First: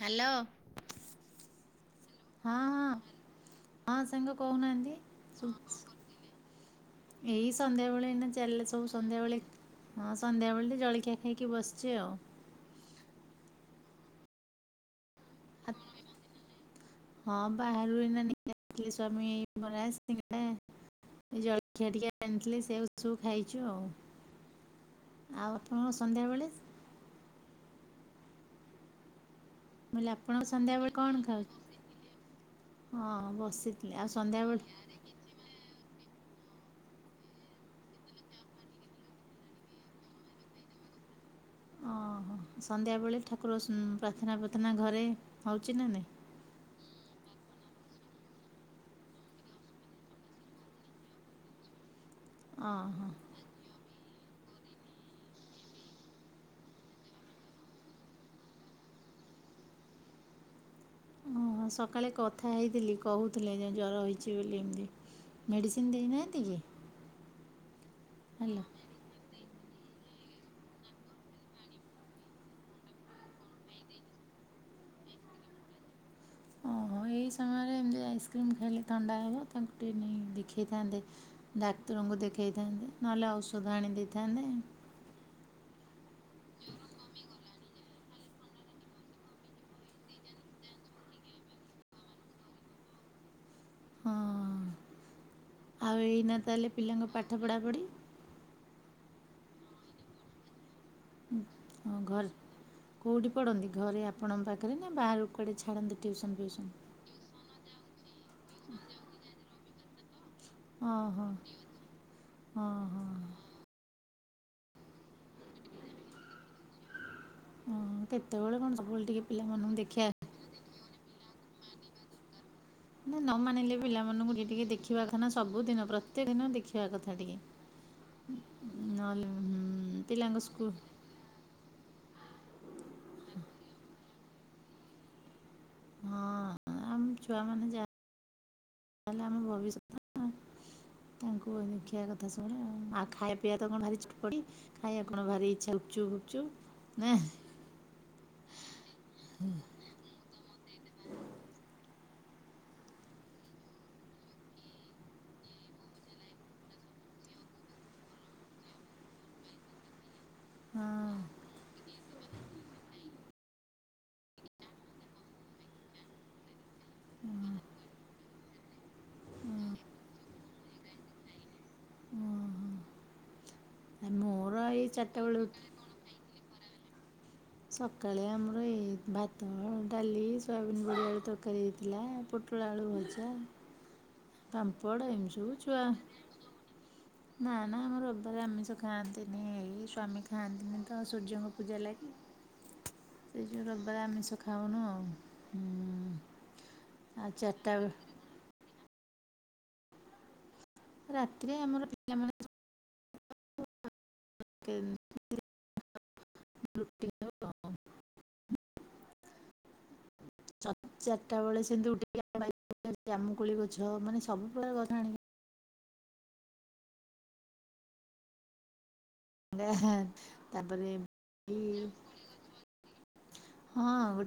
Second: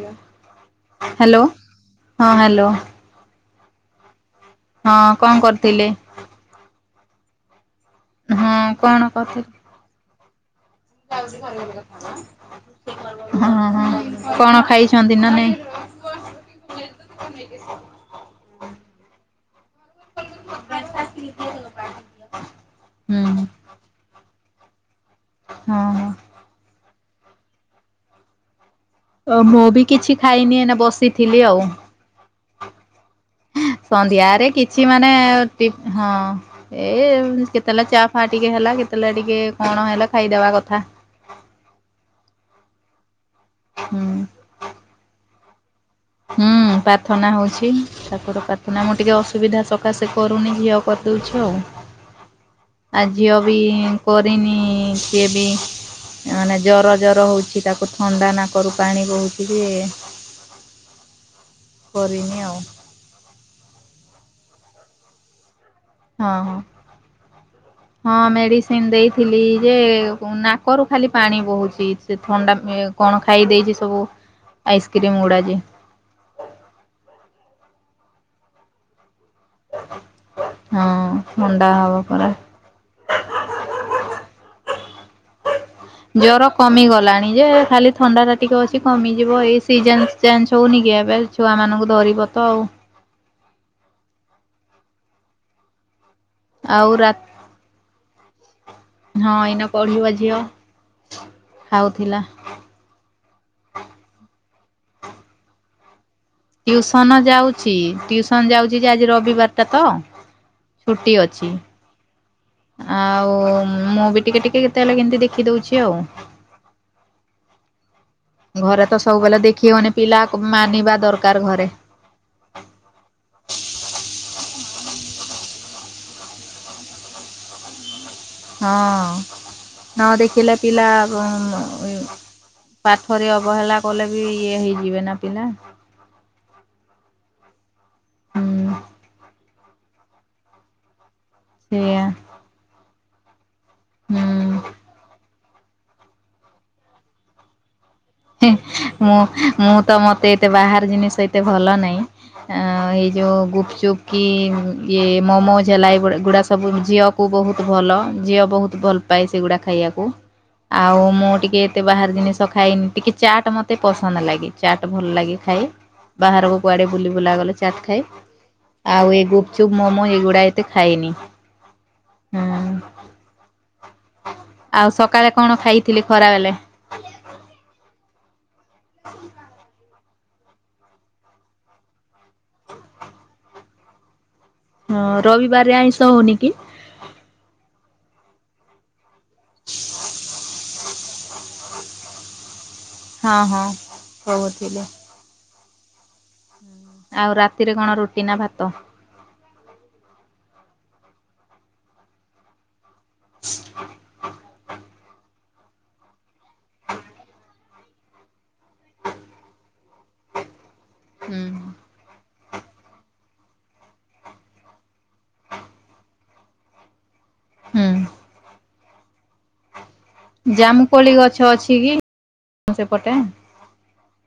Hello. Hello ହଁ hello. ହଁ ସାଙ୍ଗ। ହଁ କହୁନାହାନ୍ତି। କଣ କରୁଥିଲେ? ଏଇ- ସନ୍ଧ୍ୟାବେଳେ ଏଇନା ଚାଲେ ସବୁ ସନ୍ଧ୍ୟାବେଳେ ମା ସନ୍ଧ୍ୟବେଳେ ଯାଉଛି ଗଲେ ଗଲେ କଥା ହେବା। ହଁ ହଁ ହଁ କଣ ଖାଇ ହଁ ବାହାରୁ ଏଇନା ନେଇକି ଆସିଥିଲେ ସ୍ଵାମୀ ବରା ସିଙ୍ଗଡ଼ା ଜଳଖିଆ ଟିକେ ଆଣିଥିଲେ ସେୟା କୁ ହୁଁ ସବୁ ଖାଇଛୁ ଆଉ। ଆଉ ଆପଣ ହଁ ସନ୍ଧ୍ୟାବେଳେ ଓ ମୁଁ ବି କହିଲି କିଛି ଆପଣଙ୍କ ଖାଇନି ଏଇନା ସନ୍ଧ୍ୟାବେଳେ କଣ ବସିଥିଲି ଖାଉ ଆଉ ହଁ ବସିଥିଲି ଆଉ ସନ୍ଧ୍ୟାରେ ସନ୍ଧ୍ୟାବେଳେ କିଛି ମାନେ ଟି ହଁ ଏ କେତେବେଳେ ଚା ଫା ଟିକେ ହେଲା କେତେଳେ ଟିକେ କଣ ହେଲା ଖାଇଦବା କଥା। ଓହୋ ସନ୍ଧ୍ୟାବେଳେ ଠା ପୁର ସୁ ହୁଁ। ପ୍ରାର୍ଥନା ପ୍ରାର୍ଥନା ଘରେ ହଉଚି ନା ନାଇଁ? ହୁଁ ପ୍ରାର୍ଥନା ହଉଛି ଠାକୁର ପ୍ରାର୍ଥନା ମୁଁ ଟିକେ ଅସୁବିଧା ସକାସେ କରୁନି ଝିଅ କରିଦଉଛି ଆଉ। ଆ ଓହୋ ଝିଅ ବି କରିନି ସିଏ ବି ମାନେ ଜର ଜର ହଉଛି ତାକୁ ଥଣ୍ଡା ନାକରୁ ପାଣି ବୋହୁଛି ଯେ। ଓ ହୋ ସକାଳେ କରିନି କଥା ଆଉ ହେଇଥିଲି କହୁ ଥିଲେ ଯେଉଁ ଜର ହୋଇଛି ବୋଲି ଏମିତି ମେଡ଼ିସିନ ହଁ ଦେଇନାହାନ୍ତି ହଁ। କି? ହଁ ହେଲା ମେଡିସିନ ଦେଇଥିଲି। ଯେ ନାକରୁ ଖାଲି ପାଣି ବହୁଚି। ସେ ଥଣ୍ଡା କଣ ଖାଇ ଦେଇଚି ସବୁ ଆଇସ୍କ୍ରିମ୍ ଗୁଡା ଯେ ଓହୋ ଏଇ ସମୟରେ ଏମିତି ଆଇସ୍କ୍ରିମ ଖାଇଲେ ଥଣ୍ଡା ହେବ। ତାଙ୍କୁ ଟିକେ ନେଇ ଦେଖେଇଥାନ୍ତେ ହଁ ଥଣ୍ଡା ହବ ଡାକ୍ତରଙ୍କୁ ପରା। ଦେଖେଇଥାନ୍ତେ ନହେଲେ ଔଷଧ ଆଣି ଦେଇେଇଥାନ୍ତେ। ଜର କମିଗଲାଣି ଯେ ଖାଲି ଥଣ୍ଡା ଟା ଟିକେ ଅଛି କମିଯିବ ଏଇ ସିଜନ ଚେଞ୍ଚ ହଉନି କି? ଏବେ ଛୁଆ ମାନଙ୍କୁ ଧରିବ ତ ଆଉ। ହଁ ଆଉ ଏଇ ନା ତାହେଲେ ଆଉ ପିଲାଙ୍କ ରା ପାଠ ପଢ଼ାପୁଢ଼ି ହଁ ଏଇନା ପଢିବ ଝିଅ। ହଁ ଖାଉଥିଲା। ଘର୍ କୋଉଠି ପଢନ୍ତି ଘରେ ଆପଣଙ୍କ ପା କରେନା ବାହାରୁକୁ କୁଆଡେ ଛାଡ଼ନ୍ତିନି? ଟିଉସନ ଯାଉଚି ଟିଉସନ ଯାଉଚି ଯେ ଆଜି ରବିବାର ଟା ତ ଓହୋ ଛୁଟି ହଁ ଅଛି ହଁ ଆଉ ମୁଁ ବି ଟିକେ ଟିକେ କେତେବେଳେ କେମତି ଦେଖି ଦଉଛି। [unintelligible] ହଁ। କେତେବେଳେ କଣ ଘରେ ତ ସବୁବେଳେ ଟିକେ ସବୁବେଲ ଦେଖି ପିଲାମାନଙ୍କୁ ହଉନି ଦେଖିବା ପିଲା ମାନିବା ଦର କାର ଘରେ ନା ନ ମାନିଲେ ପିଲାମାନଙ୍କୁ କିଏ ଟିକେ ଦେଖିବା କଥା ନା ସବୁଦିନ ପ୍ରତ୍ୟେକ ଦିନ ଦେଖିଆ କଥା ଟିକେ। ହଁ ନହେଲେ ହୁଁ ନ ପିଲାଙ୍କ ଦେଖିଲେ ସ୍କୁଲ ପିଲାକୁ ଉଁ ଏ ପାଠରେ ଅବହେଲା କଲେ ବି ଇଏ ହେଇଯିବେ ନା ପିଲା ଆମ ଛୁଆ ମାନେ ଯା ହୁଁ ତାହେଲେ ଆମେ ଭବିଷ ହଁ। ତାଙ୍କୁ ସେଇଆ ଦେଖିଆ କଥା ଶୁଣିବ। ଆ [inaudible] ପିଆ ତ କଣ ଭାରି ଚ ପଡି। ହୁଁ। ଖାଇଆ କଣ ଭାରି ଚାଲୁଛୁ ବୁଲୁଚୁ ନା। ମୁଁ ମୁଁ ତ ମତେ ଏତେ ବାହାର ଜିନିଷ ଏତେ ଭଲ ନାହିଁ। ଏଇ ଯୋଉ ଗୁପଚୁପ୍ କି ଇଏ ମୋମୋଜ ହେଲା ଏ ଗୁଡ଼ା ସବୁ ଝିଅକୁ ବହୁତ ଭଲ। ଝିଅ ବହୁତ ଭଲ ପାଏ ସେଗୁଡ଼ା ଖାଇବାକୁ। ଆଉ ହଁ ମୁଁ ଟିକେ ଏତେ ବାହାର ଜିନିଷ ଶୋ ଖାଏନି। ଟିକେ ଚାଟ୍ ମତେ ପସନ୍ଦ ଲାଗେ। ଚାଟ୍ ଭଲ ଲାଗେ ଖାଇ। ବାହାରକୁ କୁଆଡେ ବୁଲି ବୁଲା ଗଲେ ଚାଟ୍ ଖାଏ। ଆଉ ଏ ଗୁପଚୁପ୍ ମୋମୋ ଏଇଗୁଡା ଏତେ ଖାଏନି। ହୁଁ। ହଁ ମୋର ଏଇ ଆଉ ଚାରିଟା ସକାଳେ ବେଳୁ କଣ ଖାଇଥିଲେ ଖରାବେଳେ। ହ [inaudible] ସକାଳେ ଆମ ଆ ଏ ଭାତ ଆଉ ଡାଲି, ସୋୟାବିନ୍ ବଡି ଆଳୁ ତରକାରୀ ହେଇଥିଲା। ପୋଟଳ ଆଳୁ ଭଜା। ହଁ ପାମ୍ପଡ଼ ଏମିତି ସବୁ ରବିବାରରେ ଛୁଆ ଆଇଁଷ ହଉନି କି? ନା ନା ରବିବାରେ ଆମିଷ ଖାଆନ୍ତିନି। ହୁଁ ସ୍ଵାମୀ ଖାଆନ୍ତିନି। ତ ସୂର୍ଯ୍ୟଙ୍କ ପୂଜା ଲାଗି। ହଁ ସେ ଯୋଗୁ ହଁ ରବିବାରେ ଆମିଷ କହୁଥିଲେ। ଖାଉନୁ ଆଉ। ହୁଁ ଆଉ ଚାରିଟା ରାତିରେ କଣ? ବେଳେ ରୁଟି ନା ଭାତ। ରାତିରେ ଆମର ପିଲାମାନେ [unintelligible] [unintelligible] ଚ ହୁଁ। ଚାରିଟା ବେଳେ ସିଏ ଡ୍ୟୁଟି ଜାମୁକୋଳି ଗଛ ମାନେ ସବୁ ପ୍ରକାର ଗଛ ଆଣିକି ହୁଁ। ତାପରେ ଜାମୁକୋଳି ଗଛ ଅଛି କି ହଁ ସେପଟେ? ବ।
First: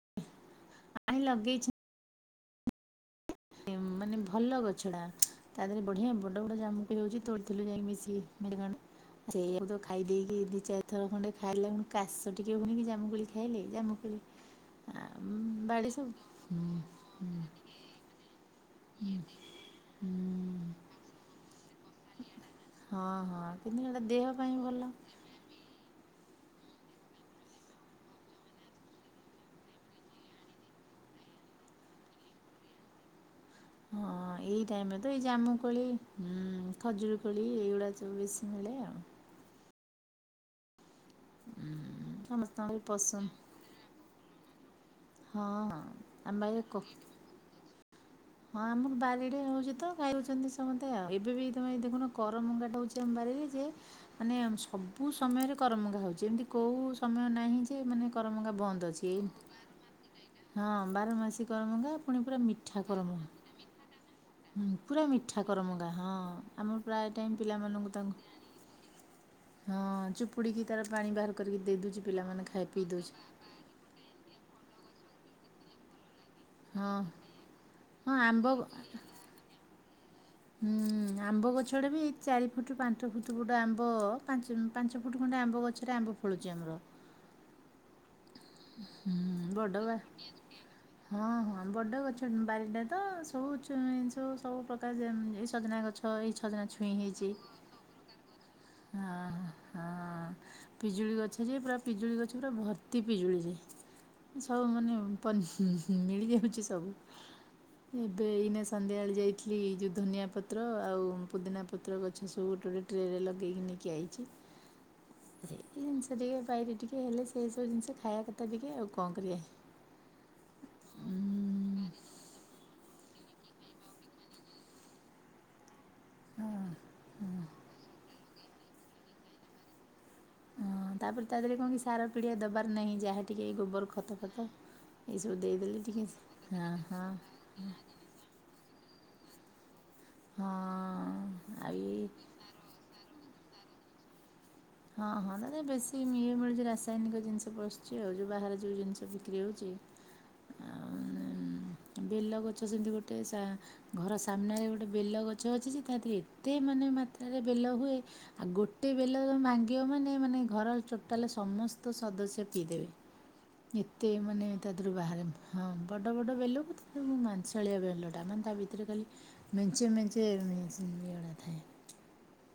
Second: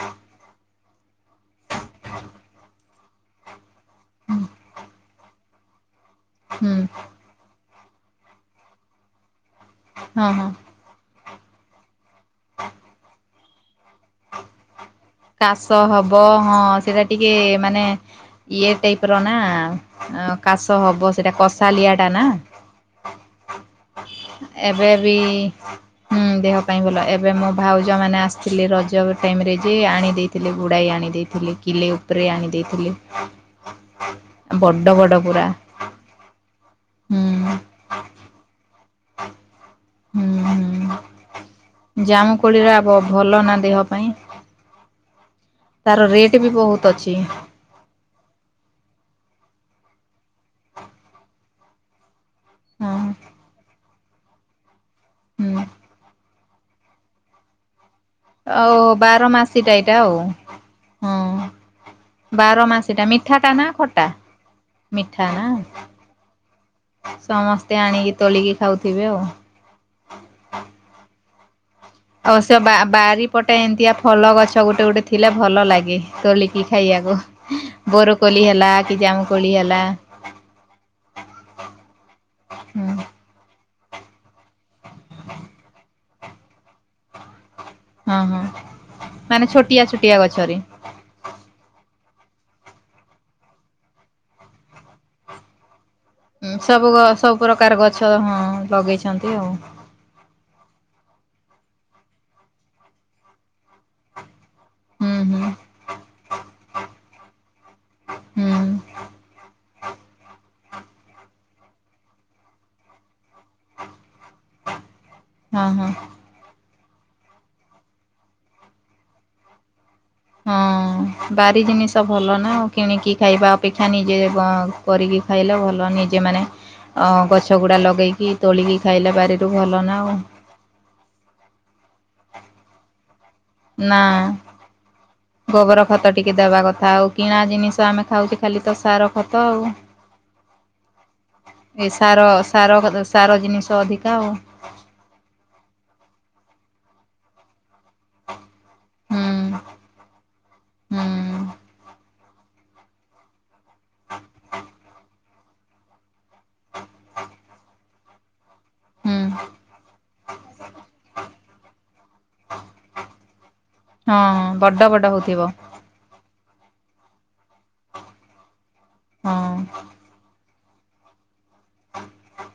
ହ। ଆଣି ଲଗେଇଛି। ହଁ। ମାନେ ଭଲ ଗଛ ଟା। ତା ବଢିଆ ବଡ଼ ବଡ଼ ଜାମୁକୋଳି ହେଉଛି। ତୋଳି ଥିଲି ଯାଇକି ମିଶି ମେ କାଣ। ସେଇଆ ତ ଖାଇ ହଁ ଦେଇେଇକି ହଁ ଦି ଚାରି ଥର ଖଣ୍ଡେ ଖାଇଲେନ। କାଶ ଟିକେ ହୁଏନି କି ଜାମୁକୋଳି କା ଖାଇଲେ ଜାମୁକୋଳି। କାଶ ବାଡ଼ି ସବୁ ହବ ହଁ ସେଟା ଟିକେ ମାନେ ଇଏ ଟାଇପ ର ନା କାଶ ହବ। ସେଇଟା କସ ସାଲିଆ ଟା ନା। ହଁ ହଁ କିନ୍ତୁ ଏଇଟା ଦେହ ପାଇଁ ଭଲ ଏବେ ବି ହୁଁ ଦେହ ପାଇଁ ଭଲ। ଏବେ ମୋ ଭାଉଜ ମାନେ ଆସିଥିଲେ ରଜ ଟାଇମରେ ଯେ ଆଣି ଦେଇଥିଲେ ଗୁଡାଏ ଆଣି ଦେଇଥିଲେ କିଲେ ଉପରେ ଆଣି ଦେଇଥିଲେ। ହଁ ଏଇ ବଡ ଟାଇମରେ ତ ବଡ ଏଇ ପୁରା ଜାମୁକୋଳି, ହୁଁ। ଖଜୁରକୋଳି ଏଇଗୁଡା ସବୁ ବେଶୀ ମିଳେ ଆଉ। [unintelligible] ହୁଁ ହୁଁ। ଜାମୁ ସମସ୍ତଙ୍କର କୋଳିର ଆ ପସନ୍ଦ ଭ-ଭଲ ନା ଦେହ ପାଇଁ। ହଁ ହଁ ତାର ରେଟ୍ ଆମ ବି ବାଇରେ କ ବହୁତ ଅଛି ହଁ ଆମକୁ ବାରିରେ ହୋଉଚି ତ ଗାଉଛନ୍ତି ସମସ୍ତେ ଆଉ, ଏବେ ବି ତମାଇ ଦେଖୁନ। କରମଙ୍ଗାଟା ହେଉଛି ହଁ ଆମ ବାରିରେ ଯେ ମାନେ ଆମ ସବୁ ବୁ ସମୟରେ ହୁଁ କରମଗା ହେଉଛି। ଏମିତି କୋଉ ସମୟ ନାହିଁ ଯେ ମାନେ କରମଙ୍ଗା ଓ ବନ୍ଦ ଅଛି ଏଇ ବାର ମାସିଟା ଏଇଟା। ଆଉ ହଁ! ହଁ ବାରମାସୀ କରମଙ୍ଗା, ପୁଣି ପୁରା ବାର ମିଠା ମାସିଟା କରମଙ୍ଗା, ମିଠାଟା ନା ଖଟା ପୁରା ମିଠା କରମଙ୍ଗା। ହଁ! ଆମର ପ୍ରାୟ ଟାଇ ସମସ୍ତେ ପିଲାମାନଙ୍କୁ ଆଣିକି ତାଙ୍କୁ ତୋଳିକି ଖାଉଥିବେ ଆଉ ହଁ! ଚୁପୁଡିକି ତାର ପାଣି ବାହାର। କରିିକ ଦେଇ ଦୁ ଆଉ ସେ ବା-ବାରିପଟେ ଏମତିଆ ଫଲ ଗଛ ଗୋଟେ, ଗୋଟେ ଅଛି। ଥିଲେ ଭଲ ଲାଗେ। ତୋଳିକି ହଁ ଖାଇବାକୁ ହଁ ବୋରକୋଲି ଆମ୍ବ ହେଲା କି ଜାମୁ କୋଳି ହେଲା। ହୁଁ! ଆମ୍ବ ଗଛ ଟେ ବି ଚାରି ଫୁଟ ହୁଁ ପାଞ୍ଚ ଫୁଟ ଗୋଟେ ଆମ୍ବ ଆମ୍ବ ପାଞ୍ଚ ପାଞ୍ଚ ଫୁଟ ଖଣ୍ଡ ଆମ୍ବ ଗରେ ଆମ୍ବ ଖଳୁଛି ଆମର ହଁ ହଁ ହଁ ମାନେ ବଡ ଛୋଟିଆ ବା ଛୋଟିଆ ଗଛରେ ହଁ ହଁ ବଡ ଗଛ। ବାରିଟା ତ ସବୁ ସବୁ ସବୁ ପ୍ରକାର ଏ ସଜନା ଗଛ। ଏଇ ଉଁ ସଜନା ସବୁ ଛୁଇଁ ଗ ହେଇଛି। ସବୁ ପ୍ରକାର ଗଛ ହଁ। ଲଗେଇଛନ୍ତି ଆଉ। ହଁ ଲଗେଇଛନ୍ତି ପୁରା ପିଜୁଳି ଗଛ ପୁରା ଭର୍ତି ପିଜୁଳି। ସବୁ ମାନେ ହୁଁ ହୁଁ ପନ ମିଳି ଯାଉଛି। ସବୁ ଏବେ ହୁଁ ଏଇନା ସନ୍ଧ୍ୟାବେଳେ ଯାଇଥିଲି ଏ ଯୁଧ ଧନିଆ ପତ୍ର ଆଉ ପୁଦିନା ପତ୍ର ଗଛ ସବୁ ଗୋଟେ ଗୋଟେ ଟ୍ରେରେ ଲଗ ଦେଇ ନେଇକି ଆଇଛି। ସେ ହଁ ହଁ ସେଠିକ ପାଇ ରିଟି ଟିକେ ହେଲେ ସେ ସବୁ ଜିନିଷ ଖାଇବା କଥା ଟିକେ ଆଉ କଣ କରିବା? ହଁ ବାରି ଜିନିଷ ଭଲ ନା କିଣିକି ଖାଇବା ଅପେକ୍ଷା ନିଜେ କରିକି ଖାଇଲେ ଭଲ। ଭଲ ନିଜେ ମାନେ ଗଛ ଗୁଡାକ ଲଗେଇକି ତୋଳିକି ଖାଇଲା ବାରିରୁ ଭଲ ନା ଆଉ। ହଁ ତାପରେ ତା ଦେହରେ କଣ କି ସାର ପିଡିଆ ଦବାର ନାହିଁ ଯାହା ଟିକେ ଏଇ ଗୋବର ନା ଖତ ଫତ ଏଇସବୁ ଦେଇଦେଲେ ଗୋବର ଖତ ଟିକେ ଦବା ହଁ କଥା ହଁ ଆଉ କିଣା ଜିନିଷ ଆମେ ଖାଉଛେ ଖାଲି ତ ସାର ଖତ ଆଉ। ହଁ ଆଉ ଏଇ ଏଇ ସାର ସାର ସାର ଜିନିଷ ଅଧିକା ଆଉ। ହଁ ହଁ ନା ବେଶୀ ଇଏ ମିଳୁଛି ରାସାୟନିକ ଜିନିଷ ପସୁଛି ଆଉ ଯୋଉ ବାହାର ଯେଉ ଜିନିଷ ହୁଁ ବିକ୍ରି ହଉଛି ଆଁ ହୁଁ ଉଁ ବେଲଗଛ ସେମିତି ଗୋଟେ ସା ଘର ସାମ୍ନାରେ ଗୋଟେ ବେଲ ଗଛ ଗଛ ଅଛି ତା ଏତେ ମାନେ ମାତ୍ରାରେ ବେଲ ହୁଏ ଆଉ ଗୋଟେ ବେଲ ହୁଁ ତ ମା ଭାଙ୍ଗିବ ମାନେ ମାନେ ଘର ଟୋଟଲ ସ ସମସ୍ତ ସଦସ୍ୟ ପିଇଦେବେ। ଏତେ ହଁ ମାନେ ତା ବଡ ଦେହରୁ ବଡ ବାହାରେ ହଉଥିବ ହଁ ବଡ ବଡ ବେଲ। ମୁଁ ମାଂସାଳିଆ ବେଲଟା ନା ତା ଭି ସେଥିରେ ଖାଲି ହଁ ମେଞ୍ଚେ ମେଞ୍ଚେ ସେ ତିନି ଓଳା ଥାଏ। [inaudible]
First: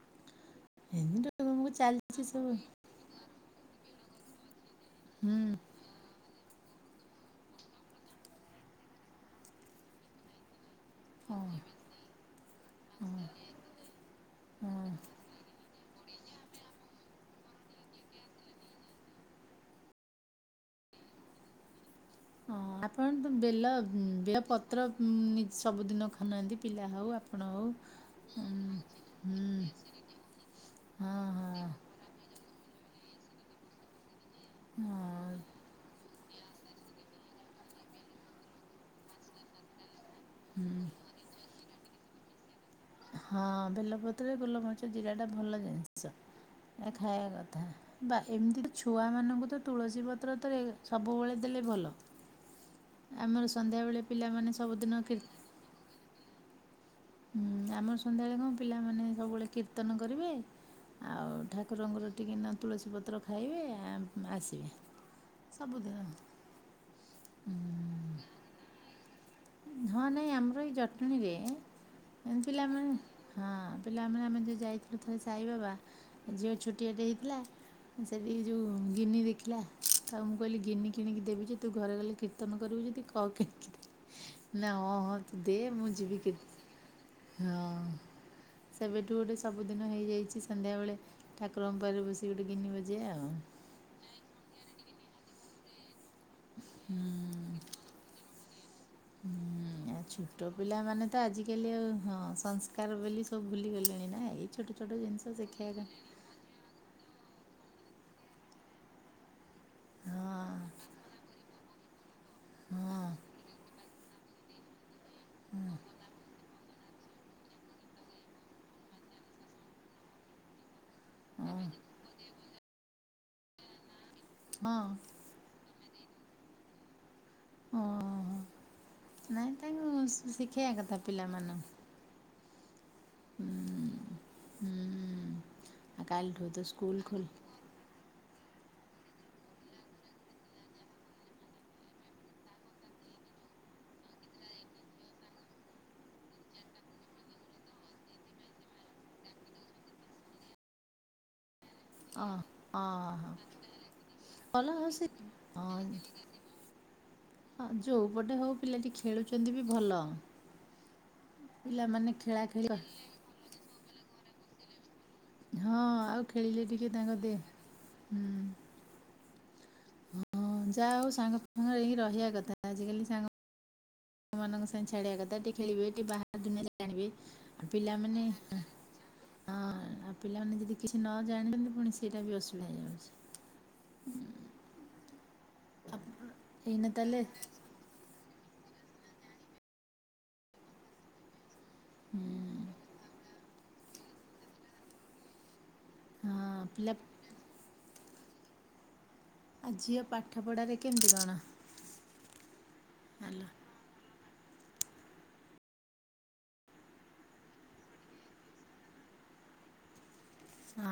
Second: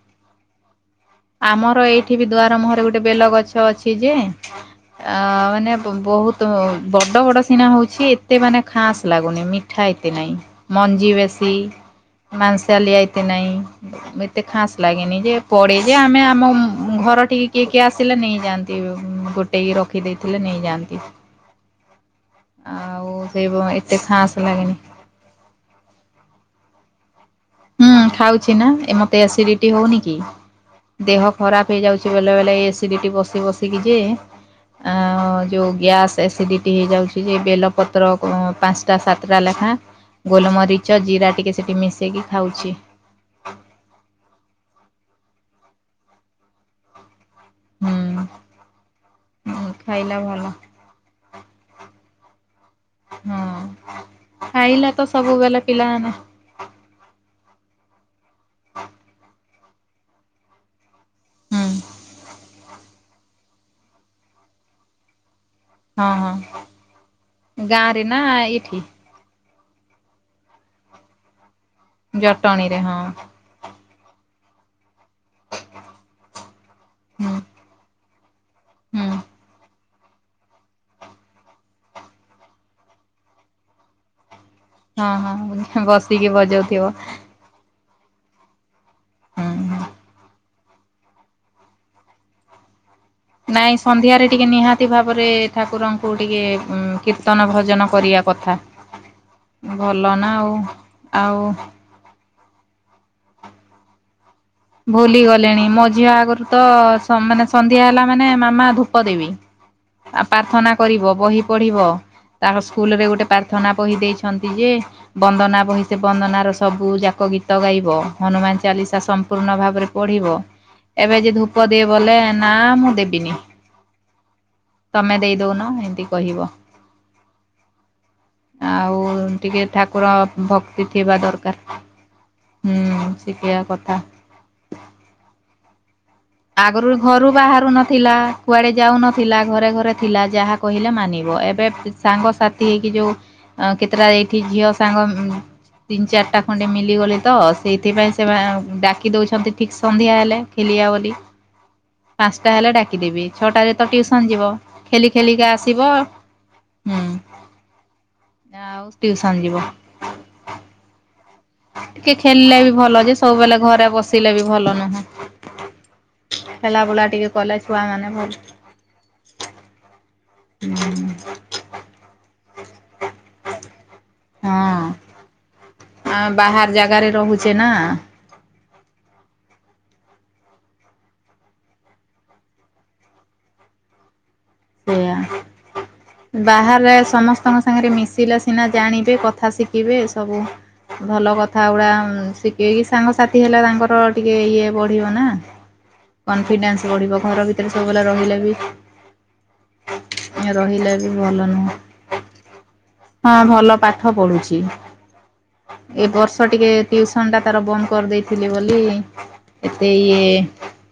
ଏମିତି ତମକୁ ଆମର ଏଇଠି ଚାଲିଛି ବି ସବୁ ଦୁଆର ମୁହରେ ଗୋଟେ ବେଲ ଗଛ ଅଛି। କି ଯେ ଅ ହୁଁ। ମାନେ ବହୁତ ବଡ ବଡ ସିନା ହଉଛି ଏତେ ମାନେ ଖାସ୍ ଲାଗୁନି ମିଠା ଏତେ ନାହିଁ। ମଞ୍ଜି ହଁ। ବେଶୀ ମାଂସଲିଆ ଏତେ ନହିଁ ଏତେ ହଁ ଖାସ୍ ଲାଗେନି ଯେ ପଡେ ଯେ ଆମେ ଆମ ଘର ଟିକେ କିଏ କିଏ ଆସିଲେ ନେଇଯାଆନ୍ତି ଗୋଟେ ଇକି ରଖିଦେଇଥିଲେ ନେଇଯାଆନ୍ତି। ହଁ ଆଉ ଆପଣ ତ ସେ ବେଲ ଏତେ ଖାସ୍ ଲାଗେନି ପତ୍ର ସବୁଦିନ ଖାଉନାହାନ୍ତି ପିଲା ହଉ ଆପ ହୁଁ ଖାଉଛି ନା ଏ ମତେ ହୁଁ ଏସିଡିଟି ହଉନି କି ହଁ ଦେହ ହଁ ଖରାପ ହେଇଯାଉଛି ବେଲେ ବେଲେ ଏସିରିଟି ବସି ବସିକି ଯେ ଆ ହଁ ଯୋଉ ଗ୍ୟାସ୍ ଏସିଡିଟି ହେଇଯାଉଛି ଯେ ବେଲ ପତ୍ର ପାଞ୍ଚଟା ସାତଟା ଲେଖାଏଁ ହୁଁ ଗୋଲମରିଚ ଜିରା ଟିକେ ସେଠି ମିଶି ସେଇକି ଖାଉଛି। ହଁ ବେଲପତ୍ରରେ ଗୋଲମରିଚ, ଜିରା ଟା ଭଲ ଜିନିଷ ଏ ଖାଇବା କଥା ବା ହୁଁ ଏମିତି ଛୁଆମାନଙ୍କୁ ତ ତୁଳସୀ ଖାଇଲା ପତ୍ର ଭଲ ତ ସବୁବେଳେ ଦେଲେ ଭଲ, ଆମର ହଁ ସନ୍ଧ୍ୟାବେଳେ ପିଲାମାନେ ଖାଇଲା ତ ସବୁଦିନ ସବୁବେଳେ ପିଲାମାନେ କୀର୍ତ୍ତ ହୁଁ ଆମର ସନ୍ଧ୍ୟାବେଳେ କଣ ପିଲାମାନେ ସବୁବେଳେ କୀର୍ତ୍ତନ କରିବେ। ଆଉ ହୁଁ ଠାକୁରଙ୍କର ଟିକେ ନ ତୁଳସୀ ପତ୍ର ଖାଇବେ ଆ ଆସିବେ। ସବୁଦିନ ହଁ ହଁ। ଗାଁ ହୁଁ। ରେ ନା, ଏଇଠି? ହଁ ନାଇଁ ଆମର ଏଇ ଜଟଣୀରେ ଜଟଣୀରେ ପିଲାମାନେ ହଁ। ହଁ ପିଲାମାନେ ଆମେ ଯଉ ଯାଇଥି ଥରେ ସାଇବାବା ଝିଅ ଛୋଟିଆଟେ ହୁଁ ହେଇଥିଲା। ସେ ଏଇ ଯଉ ହୁଁ ଗିନି ଦେଖିଲା। ଆଉ ମୁଁ କହିଲି ଗିନି କିଣିକି ଦେବି ଯେ ତୁ ଘରେ ଗଲେ କୀର୍ତନ କରିବୁୁ ଯଦି କହ। ଦେ ନା ହଁ ହଁ ତୁ ଦେ ମୁଁ ଯିବି କି ହଁ। ସେବେଠୁ ଗୋଟେ ହୁଁ ହୁଁ ସବୁଦିନ ହେଇଯାଇଛି। ସନ୍ଧ୍ୟାବେଳେ ଠାକୁରଙ୍କ ଉପରେ ବସିକ ଗୋଟେ ଗିନି ବଜାଇବା ଆଉ। ନାଇଁ ସନ୍ଧ୍ୟାରେ ଟିକେ ନିହାତି ଭାବରେ ଠାକୁରଙ୍କ ଙ୍କୁ ଟିକେ କୀର୍ତ୍ତନ ହୁଁ। ଭଜନ କରିବା କଥା, ହୁଁ ଭଲ ନା ଛୋଟ ଆଉ, ପିଲାମାନେ ତ ଆଉ ଆଜିକାଲି ହଁ ସଂସ୍କାର ବୋଲି ସବୁ ଭୁଲିଗଲେଣି ନା ଏଇ ଛୋଟ ଛୋଟ ଭୁଲି ଜିନିଷ ଗଲେଣି ଶିଖେଇବା ମଝିରେ ଆଗରୁ ତ ସମାନେ ସନ୍ଧ୍ୟା ହେଲା ମାନେ ମାମା ଧୂପ ଦେବି। କଥା। ହଁ ପ୍ରାର୍ଥନା କରିବ ବହି ପଢ଼ିବ। ତାଙ୍କ ସ୍କୁଲରେ ଗୋଟେ ହଁ ପ୍ରାର୍ଥନା କହି ଦେଇେଛନ୍ତି ଯେ ବନ୍ଦନା ବହି ସେ ବନ୍ଦନାର ସବୁଯାକ ଗୀତ ଗାଇବ ହନୁମାନ ଚାଲିଶା ସ ପୂର୍ଣ୍ଣ ଭାବରେ ପଢିବ ଏବେ ଯେ ହଁ ଧୂପ ଦିଏ ବୋଲେ ନା ମୁଁ ଦେବିନି। ହଁ ତମେ ଦେଇଦଉନ ଏମିତି କହିବ। ହଁ ଆଉ ନାଇଁ ଟିକେ ତାଙ୍କୁ ଠାକୁର ଶିଖେଇବା ଭକ୍ତି କଥା ଥିବା ପିଲାମାନଙ୍କୁ ଦରକାର। ହୁଁ ଶଖିବା କଥା ହୁଁ ହୁଁ। ଆଉ କାଲିଠୁ ତ ଆଗରୁ ସ୍କୁଲ ଖୋଲି ଘରୁ ବାହାରୁ ନଥିଲା। କୁଆଡ଼େ ଯାଉନଥିଲା ଘରେ ଘରେ ଥିଲା ଯାହା କହିଲେ ମାନିବ ଏବେ ସାଙ୍ଗସାଥି ହେଇକି ଯେଉଁ କେତେଟା ଏଇଠି ଝିଅ ସାଙ୍ଗ ତିନି ଚାରିଟା ଖଣ୍ଡେ ମିଲିଗଲି ତ ସେଇଥିପାଇଁ ସେମାନେ ଡାକି ଦେଉଛନ୍ତି ଠିକ୍ ସନ୍ଧ୍ୟା ହେଲେ ଖେଲିବେ ବୋଲି। ଅ ପାଞ୍ଚଟା ହେଲେ ଅ ଡାକିଦେବି ଛଅଟାରେ ତ ଟିଉସନ ଯିବ ଭଲ ହଉ ଖେଲି ଖେଲିକା ଆସିବ ହୁଁ ଯୋଉପଟେ ହଉ ଆଉ ପିଲାଟି ଟିଉସନ ଯିବ ଖେଳୁଛନ୍ତି ବି ଭଲ। ପିଲାମାନେ ଟିକେ ଖେଳା ଖେଲିଲେ ଖେଳି ବି ଭଲ ଯେ ସବୁବେଲେ ଘରେ ବସ ପିଲ ବି ଭଲ ନୁହେଁ। ହଁ ଆଉ ଖେଳିଲେ ଟିକେ ତାଙ୍କ ଦେହ ହୁଁ। ହ ହଁ ଯାହା ହଉ ସାଙ୍ଗ ଫଙ୍କରେ ହଁ ରହିବା କଥା ଆଜିକାଲି ସାଙ୍ଗ ଆ ମନଙ୍କୁ ସଂଞ୍ଚାଡ଼ ଆ କ ତା ଟେ ଖଳିିବେ। ଆଁ ବାହାର ଜାଗାରେ ରହୁଛେ ନା ପିଲାମାନେ ହଁ ଆଉ ପିଲାମାନେ ଯଦି କିଛି ନ ଜାଣିଛନ୍ତି ପୁଣି ସେଇଟା ବି ଅସୁବିଧା ହେଇଯାଉଛି। ସେଆା ଆଉ ବାହ ଏଇନା ତାହେଲେ ସମସ୍ତଙ୍କ ସାଙ୍ଗରେ ମିଶିଲା ସିନା ଜାଣିବେ କଥା ଶିଖିବେ ସବୁ ଭଲ କଥା କଥା ଗୁଡା ଶିଖେଇକି ସାଙ୍ଗ ସାଥି ହେଲା ତାଙ୍କର ଟିକେ ଇଏ ବଢିବ ନା ହଁ କନଫିଡନ୍ସ ପିଲା ବଢିବର ଭିତରେ ସବୁ ଲା ରହିଲେ ବି ଆଜି ଆ ପାଠ ପଢାରେ ରହିଲେ ବି କେମିତି କଣ? ଭଲ ନୁହଁ। ହଁ ହ୍ୟାଲୋ ଭଲ ପା ପାଠ ପଢୁଛି ଏ ବର୍ଷ ଟିକେ ଟ୍ୟୁସନ ଟା ତାର ବନ୍ଦ କରିଦେଇଥିଲେି ବୋଲି ଏତେ ଇଏ ନା।